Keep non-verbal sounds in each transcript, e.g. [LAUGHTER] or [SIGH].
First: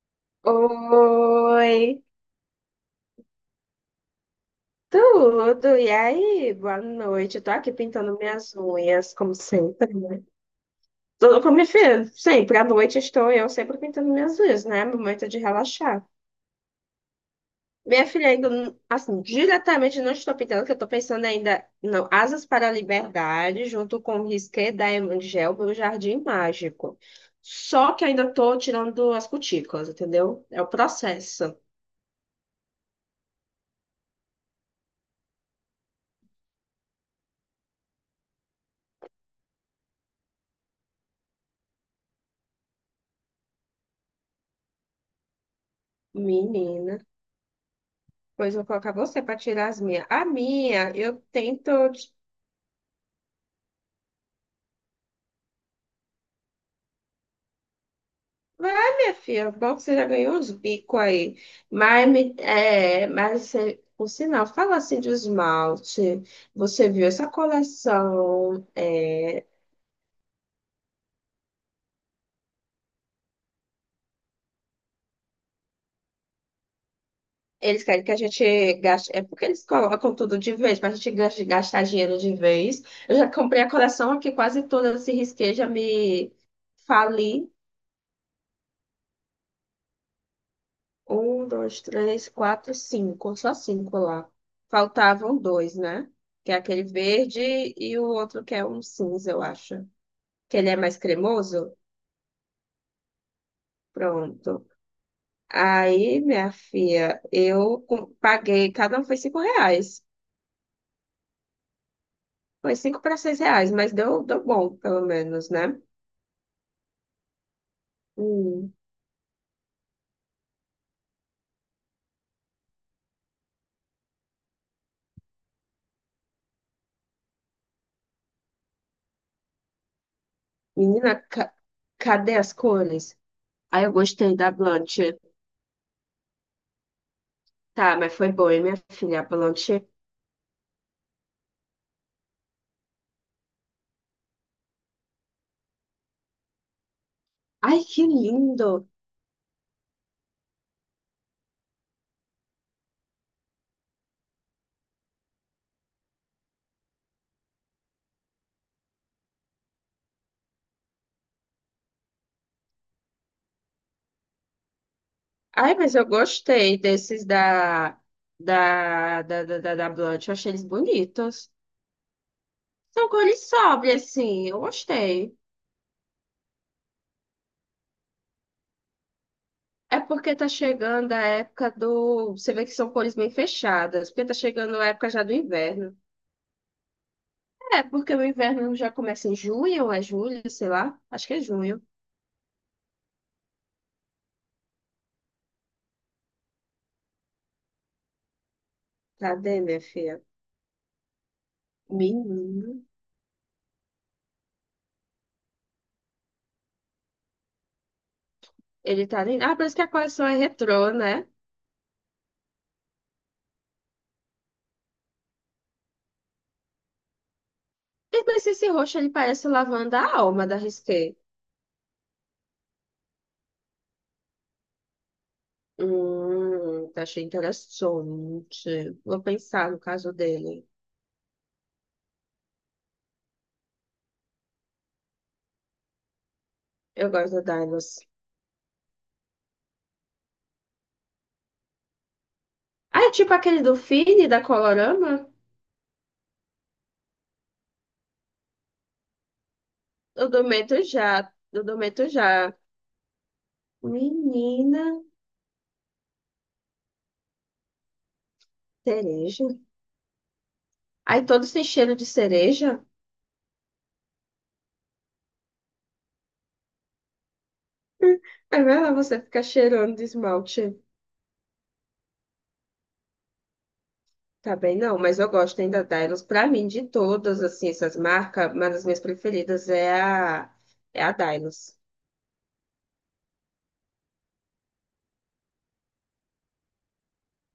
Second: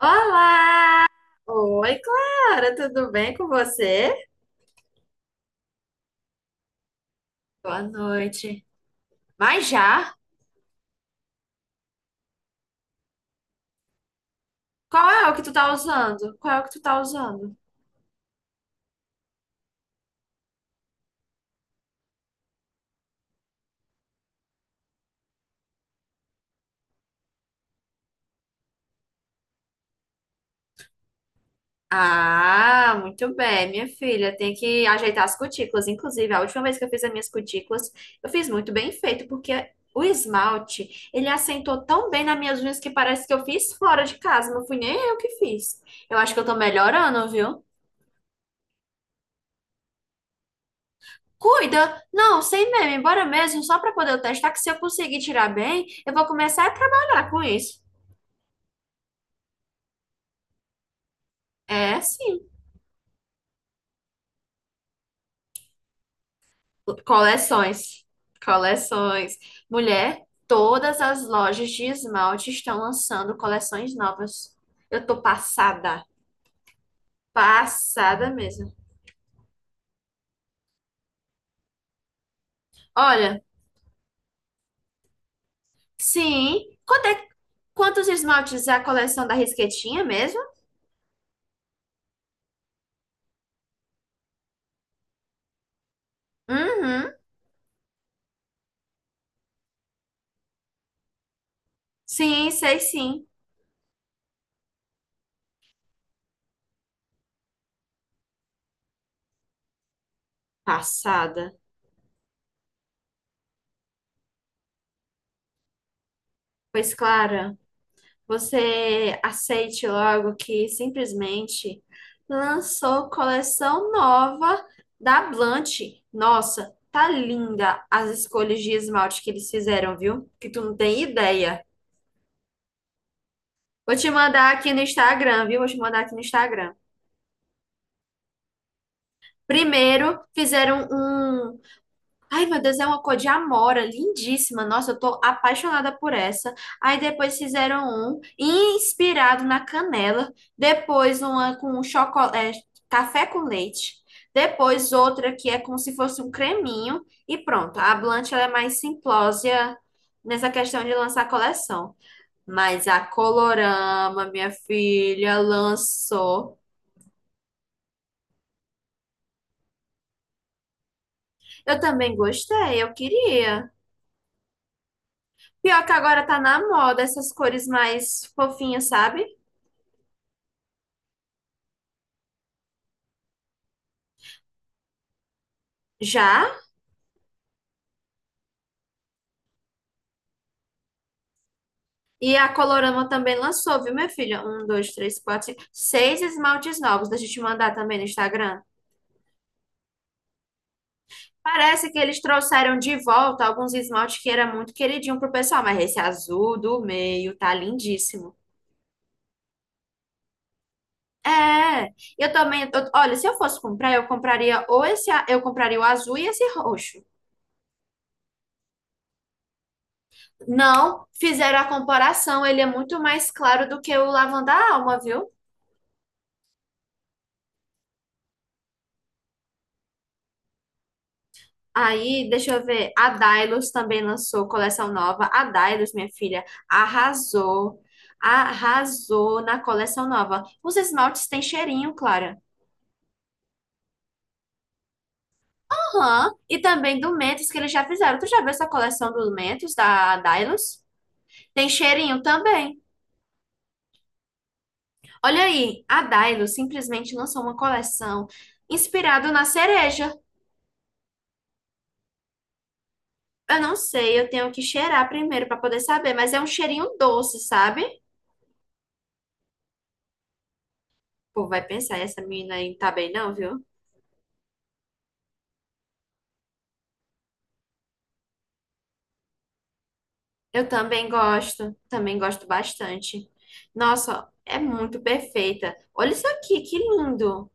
Olá! Oi, Oi, Clara, tudo bem com você? tudo? E aí? Boa noite. Eu tô aqui Boa pintando minhas noite. unhas, como Mas sempre, já? né? Como minha filha, sempre à noite estou eu sempre pintando minhas unhas, né? Qual é Momento o de que tu tá relaxar. usando? Qual é o que tu tá usando? Minha filha ainda, assim, diretamente não estou pintando, que eu tô pensando ainda no Asas para a Liberdade, junto com o Risqué da Emangel, o Jardim Mágico. Só que ainda tô tirando as cutículas, entendeu? É o processo. Ah, muito bem, minha filha. Tem que ajeitar as cutículas. Inclusive, a última vez que eu fiz as minhas cutículas, eu fiz muito bem feito, porque o esmalte, ele assentou tão bem nas minhas unhas que parece que eu fiz fora de casa. Não fui nem eu que fiz. Eu acho que eu tô Menina. melhorando, viu? Pois vou colocar você para tirar as minhas. A minha, eu tento. Cuida! ti- Não, sem meme, bora mesmo, só para poder eu testar que se eu conseguir tirar bem, eu vou começar a trabalhar com isso. Vai, minha filha, é bom que você já ganhou uns bicos aí. É, Mas, sim. Mas você, por sinal, fala assim de esmalte. Você viu essa Coleções. coleção? Coleções. é, Mulher, todas as lojas de esmalte estão lançando coleções novas. Eu tô passada. Eles querem que a Passada mesmo. gente gaste. É porque eles colocam tudo de vez, para a gente gastar dinheiro de vez. Eu já Olha, comprei a coleção aqui, quase toda, se risquei, já me sim. Fali. Quantos esmaltes é a coleção da Risquetinha mesmo? Um, dois, três, quatro, cinco. Só cinco lá. Faltavam dois, né? Que é aquele Uhum. verde e o outro que é um cinza, eu acho. Que ele é mais cremoso? Sim, sei sim. Pronto. Aí, minha filha, eu paguei, cada um foi R$ 5. Passada. Foi cinco para seis reais, mas deu, deu bom, pelo menos, né? Pois, Clara. Hum. Você aceite logo que simplesmente lançou coleção nova da Blanche. Nossa, tá linda as escolhas de esmalte que eles fizeram, viu? Que tu não tem Menina, ideia. cadê as cores? Aí eu Vou te gostei da mandar aqui no Blanche. Instagram, viu? Vou te mandar aqui no Instagram. Tá, mas foi boa, hein, minha filha? A Blanche. Primeiro, fizeram um. Ai, meu Deus, é uma cor de amora, lindíssima. Nossa, eu tô apaixonada por essa. Aí depois Ai, fizeram que um lindo! inspirado na canela, depois uma com chocolate, café com leite, depois outra que é como se fosse um creminho e pronto. A Blanche ela é mais simplória nessa questão de lançar coleção. Mas a Colorama, minha filha, Ai, mas eu lançou. gostei desses da Blunt. Eu achei eles bonitos. Eu também gostei, eu São cores queria. sóbrias, assim. Eu gostei. Pior que agora tá na moda essas cores mais fofinhas, sabe? É porque tá chegando a época do... Você vê que são cores bem fechadas. Porque tá chegando a época já do inverno. Já. É, porque o inverno já começa em junho, ou é julho, sei lá. Acho que é junho. E a Colorama também lançou, viu, minha filha? Um, dois, três, quatro, cinco, seis esmaltes novos. Deixa eu te mandar também no Instagram. Cadê, minha filha? Parece que eles Menino. trouxeram de volta alguns esmaltes que era muito queridinho pro pessoal, mas esse azul do meio tá lindíssimo. Ele tá... Ah, parece que a coleção é retrô, né? É, eu também. Olha, se eu fosse comprar, eu compraria ou esse, eu compraria o azul e esse roxo. Mas esse roxo, ele parece o lavanda alma da Risqué. Não, fizeram a comparação, ele é muito mais claro do que o lavanda alma, viu? Tá, achei interessante. Vou pensar no caso dele. Aí, deixa eu ver. A Dailos também lançou coleção nova. A Dailos, minha filha, Eu gosto da arrasou. Dinos. Arrasou na coleção nova. Os esmaltes têm cheirinho, Clara. Ah, é tipo aquele do Fini, da Colorama? Aham. E também do Mentos, que eles já fizeram. Tu já viu essa coleção do Mentos, da Eu Dailos? Dometo já. Eu Tem Dometo cheirinho já. também. Menina, Olha aí, a Dailos simplesmente lançou uma coleção inspirada na cereja. cereja. Aí todos têm cheiro de cereja. Eu não sei, eu tenho que cheirar primeiro para poder saber, mas é um cheirinho doce, sabe? Aí vai lá você ficar cheirando de esmalte. Pô, vai pensar, essa menina aí não tá bem não, viu? Tá bem, não, mas eu gosto ainda da Dylos. Pra mim, de todas assim, essas marcas, uma das minhas preferidas é a, Eu é a Dylos. também gosto bastante. Nossa, é muito perfeita. Olha isso aqui, que lindo.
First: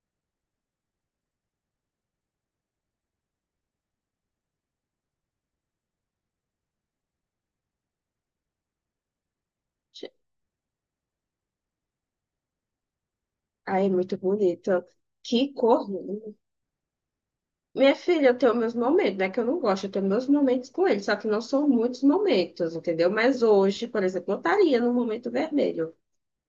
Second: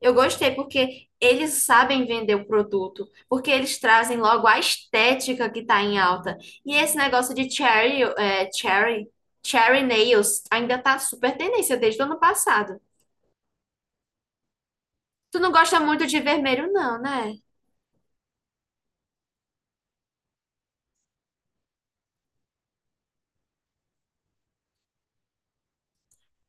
Eu gostei porque eles sabem vender o produto, porque eles trazem logo a estética que tá em alta. E esse negócio de cherry cherry nails ainda tá super tendência desde o ano passado. Ai, é muito bonita. Tu não Que gosta cor! muito de vermelho, não, né? Minha filha, eu tenho meus momentos, né? Que eu não gosto, eu tenho meus momentos com ele, só que não são muitos momentos, entendeu? Mas hoje, por exemplo, eu estaria no momento vermelho.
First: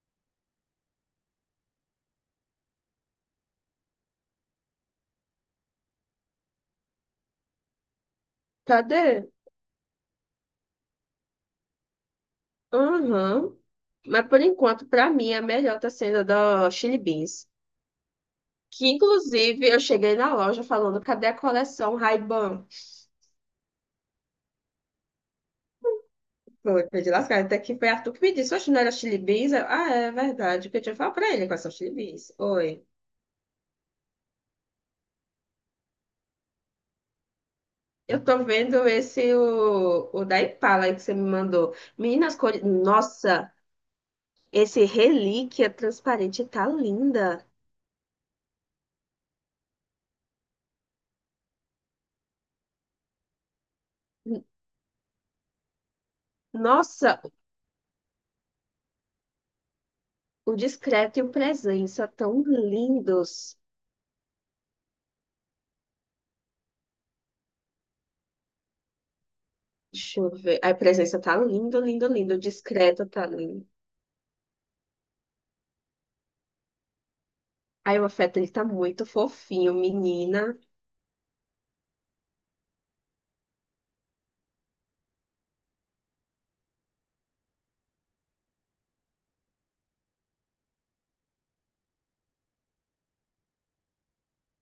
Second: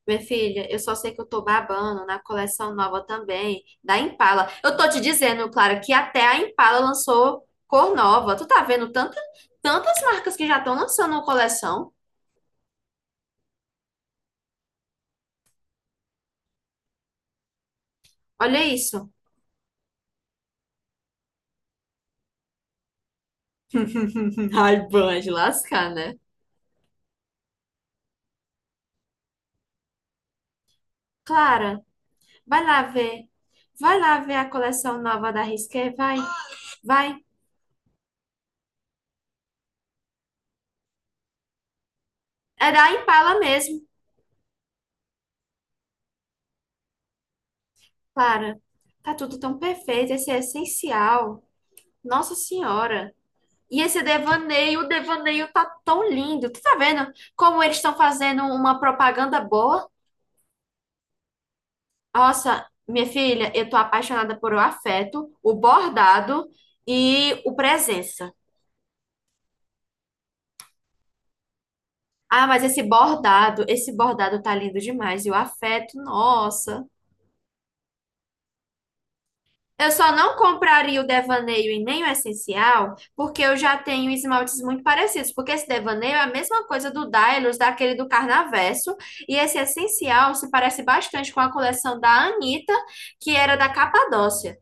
Minha filha, eu só sei que eu tô babando na coleção nova também, da Impala. Eu tô te dizendo, Clara, que até a Impala lançou cor nova. Tu tá vendo Cadê? Tantas marcas que já estão lançando uma coleção? Aham. Mas por enquanto, pra mim, a melhor tá sendo a da Chili Beans. Olha Que isso. inclusive eu cheguei na loja falando, cadê a coleção Ray-Ban? [LAUGHS] Ai, ban de lascar, né? Foi, foi de lascar, até que foi Arthur que me disse, oxe, não era Chili Beans? Eu, ah, é verdade, porque eu tinha falado pra ele com essa Clara, Chili Beans. vai lá Oi. ver. Vai lá ver a coleção nova da Risqué, vai, vai. Eu tô vendo esse, o da Impala aí que você me mandou. Meninas, cores... É da Impala Nossa, mesmo, esse relíquia transparente tá linda. Clara. Tá tudo tão perfeito, esse é essencial. Nossa Senhora. E esse N- devaneio, o devaneio tá tão lindo. Tu tá vendo Nossa, como eles estão fazendo uma propaganda boa? o discreto e o presença tão Nossa, minha filha, lindos. eu tô apaixonada por o afeto, o bordado e o presença. Deixa eu ver. A presença tá lindo, lindo, lindo. O Ah, mas discreto tá lindo. esse bordado tá lindo demais. E o afeto, nossa. Aí o afeto, ele tá muito fofinho, Eu só não menina. compraria o devaneio e nem o essencial, porque eu já tenho esmaltes muito parecidos. Porque esse devaneio é a mesma coisa do Dailus, daquele do Carnaverso. E esse essencial se parece bastante com a coleção da Anitta, que era da Capadócia.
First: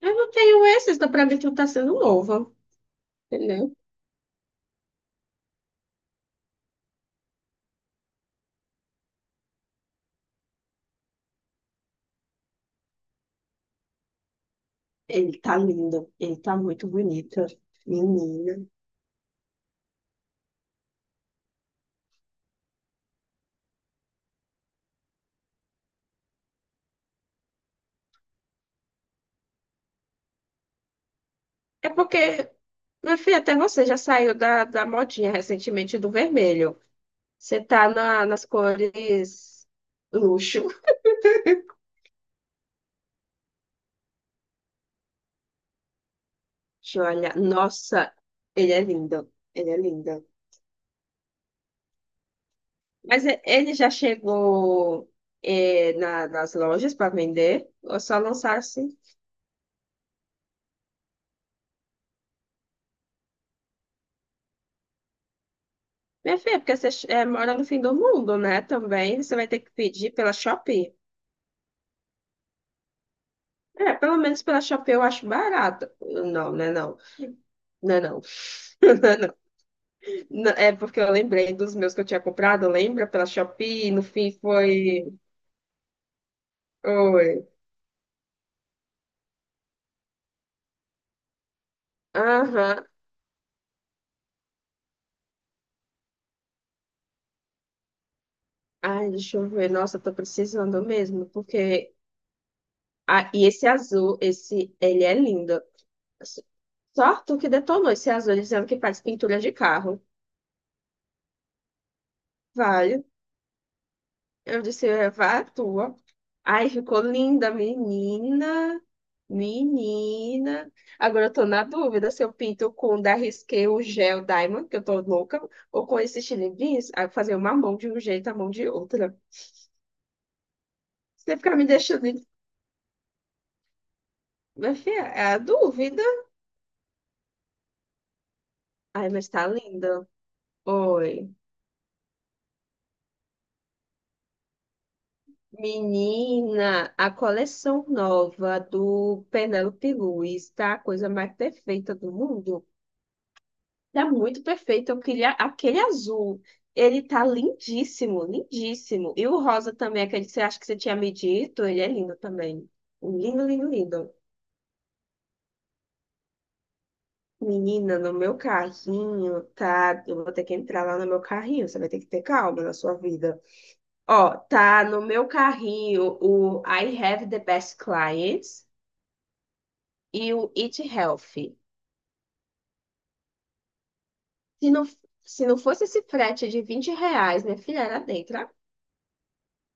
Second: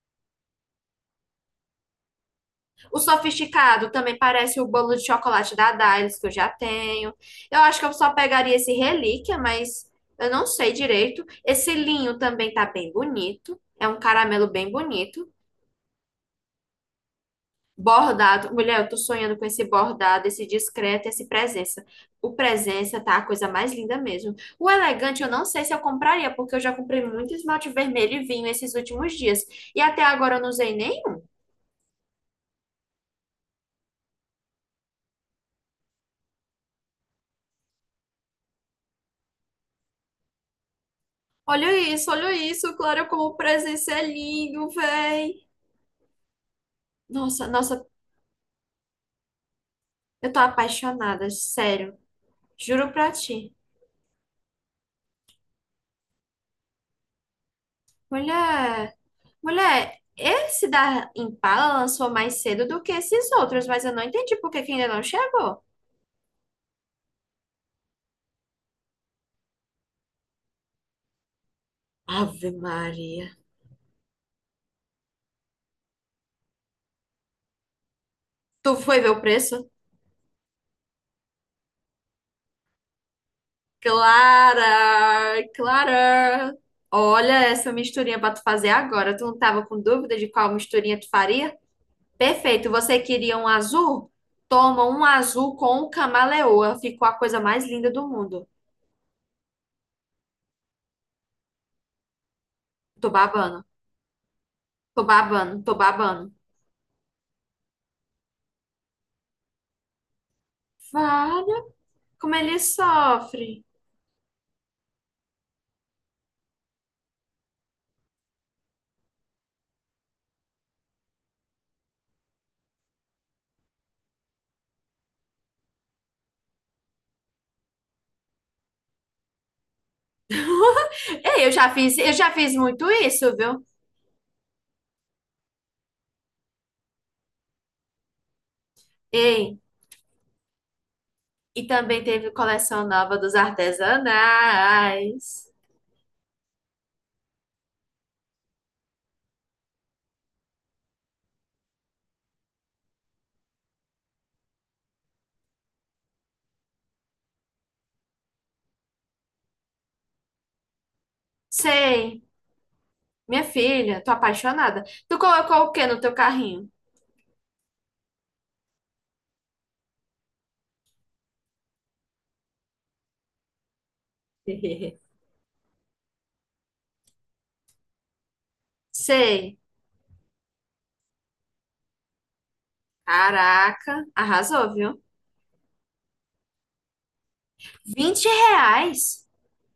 Eu não tenho esse, então pra mim tudo tá sendo novo, O entendeu? sofisticado também parece o bolo de chocolate da Dailus, que eu já tenho. Eu acho que eu só pegaria esse relíquia, mas eu não sei direito. Esse linho também tá bem bonito. É um caramelo bem bonito. Ele tá lindo, ele tá muito bonito. Bordado. Menina. Mulher, eu tô sonhando com esse bordado, esse discreto, esse presença. O presença tá a coisa mais linda mesmo. O elegante eu não sei se eu compraria, porque eu já comprei muito esmalte vermelho e vinho esses últimos dias. E até agora eu não usei nenhum. É porque, meu filho, até você já saiu da modinha recentemente do vermelho. Você tá nas cores luxo. Olha isso, Clara, como o presença é lindo, véi. Deixa eu olhar. Nossa, nossa, Nossa, ele é lindo. Ele é lindo. eu tô apaixonada, sério. Juro pra Mas ti. ele já chegou nas lojas para vender? Ou só lançaram Mulher, assim? Mulher, esse da Impala lançou mais cedo do que esses outros, mas eu não entendi por que que ainda não chegou. Minha filha, porque você mora no fim do mundo, né? Também você vai ter que pedir pela Shopee. Ave Maria. É, pelo menos pela Shopee eu acho barato. Não, não é não. Não é não. Tu foi ver o [LAUGHS] preço? É porque eu lembrei dos meus que eu tinha comprado, lembra? Pela Shopee, no fim foi. Clara, Clara. Olha Oi. essa misturinha pra tu fazer agora. Tu não tava com dúvida de qual misturinha tu faria? Perfeito. Aham. Você queria um azul? Toma um azul com camaleoa. Ficou a coisa mais linda do mundo. Ai, deixa eu ver. Nossa, eu tô precisando mesmo, porque. Tô Ah, e babando. esse azul, esse, ele Tô é lindo. babando. Tô babando. S- Só tu que detonou esse azul, dizendo que faz pintura de carro. Vale. Como ele Vale. sofre. Eu disse, é, vá à tua. Ai ficou linda, menina. Menina. Agora eu tô na dúvida se eu pinto com da Risqué o gel Diamond, que eu tô louca, ou com esse Chili Beans, aí fazer uma mão de um jeito, a mão de outra. Você Ei, ficar me deixando. eu em- já fiz muito isso, viu? Minha filha, é a dúvida. Ai, mas tá Ei, linda. Oi. e também teve coleção nova dos artesanais. Menina, a coleção nova do Penélope Luiz tá a coisa mais perfeita do mundo. Tá muito perfeito. Eu queria aquele azul. Ele tá lindíssimo, lindíssimo. E o rosa também, aquele que você acha que você tinha me dito, ele é lindo Sei. também. Minha Lindo, lindo, filha, tô lindo. apaixonada. Tu colocou o que no teu carrinho? Menina, no meu carrinho, tá? Eu vou ter que entrar lá no meu carrinho. Você vai ter que ter calma na sua vida. Ó, tá no [LAUGHS] meu carrinho o I Have the Best Clients Sei. e o Eat Healthy. Caraca, Se arrasou, não, viu? se não fosse esse frete de R$ 20, minha filha era vinte dentro. reais?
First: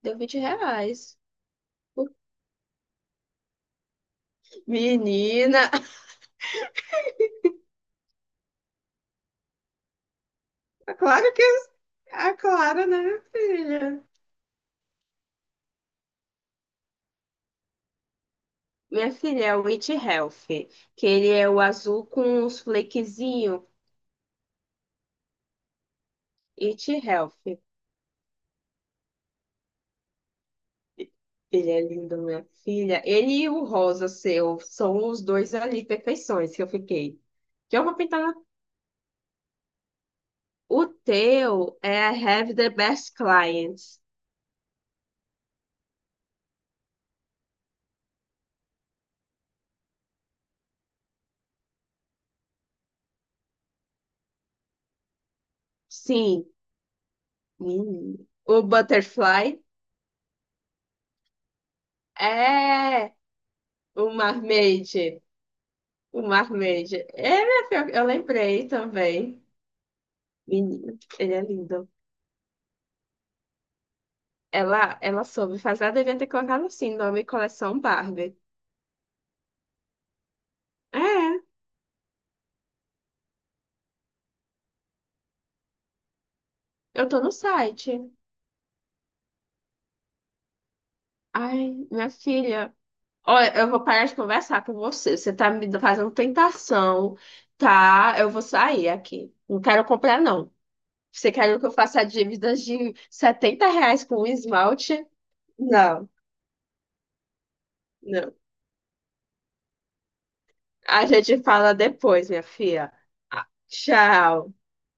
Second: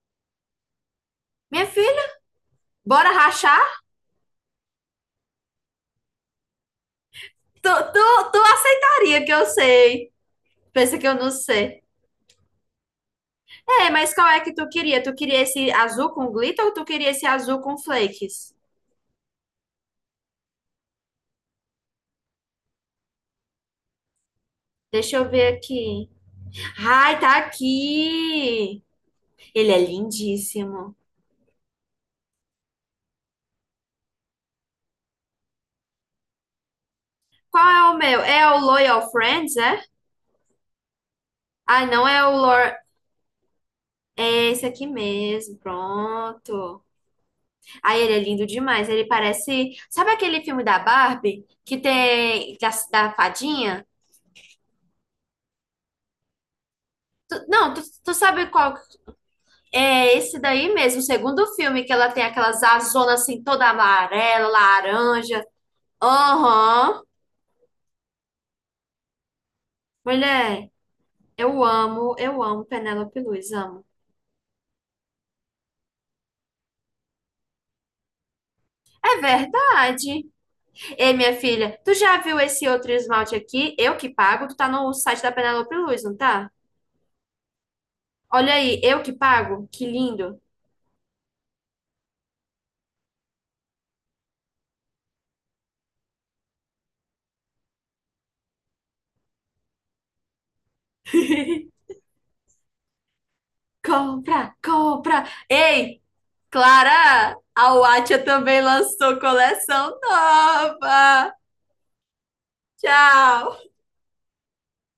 Deu R$ 20. Minha filha, bora rachar? Menina, Tu aceitaria que eu sei. Pensa [LAUGHS] que eu claro não que sei. a Clara, né, É, filha? mas qual é que tu queria? Tu queria esse azul com glitter ou tu queria esse azul com flakes? Minha filha é o It Health, que ele é o azul com os flequezinhos. Deixa eu ver aqui. It Ai, Health. tá aqui. Ele é lindíssimo. Ele é lindo, minha filha. Ele e o rosa seu são os dois ali, perfeições que eu fiquei. Qual Que eu é vou o meu? pintar. É o Loyal Friends, é? O teu Ah, é não I é o Have the Lor Best Clients. É esse aqui mesmo, pronto. Aí ele é lindo demais, ele parece. Sabe aquele filme da Barbie que tem da fadinha? Sim. Não, tu Menina. sabe O qual. Butterfly É esse daí mesmo, o segundo filme, que ela tem aquelas é azonas assim, toda o amarela, Mermaid. laranja. O Marmejo. Aham. É, minha filha, eu lembrei também. Mulher, Menino, ele é lindo. Eu amo Penélope Luiz, amo. Ela soube fazer, ela devia ter colocado assim, nome Coleção Barbie. É verdade. Ei, minha É, filha, tu já viu esse outro esmalte aqui? Eu que pago, tu tá no site da Penélope Luiz, não tá? eu tô no site. Olha aí, eu que pago? Que lindo. Ai, minha filha. Olha, eu vou parar de conversar com você. Você tá me fazendo tentação, tá? Eu vou sair aqui. Não quero comprar, não. Você quer que eu [LAUGHS] faça dívidas de R$ 70 com um Compra, esmalte? compra. Ei, Não, Clara, a Watcha não. também lançou coleção A nova. gente fala depois, minha filha. Tchau. Tchau.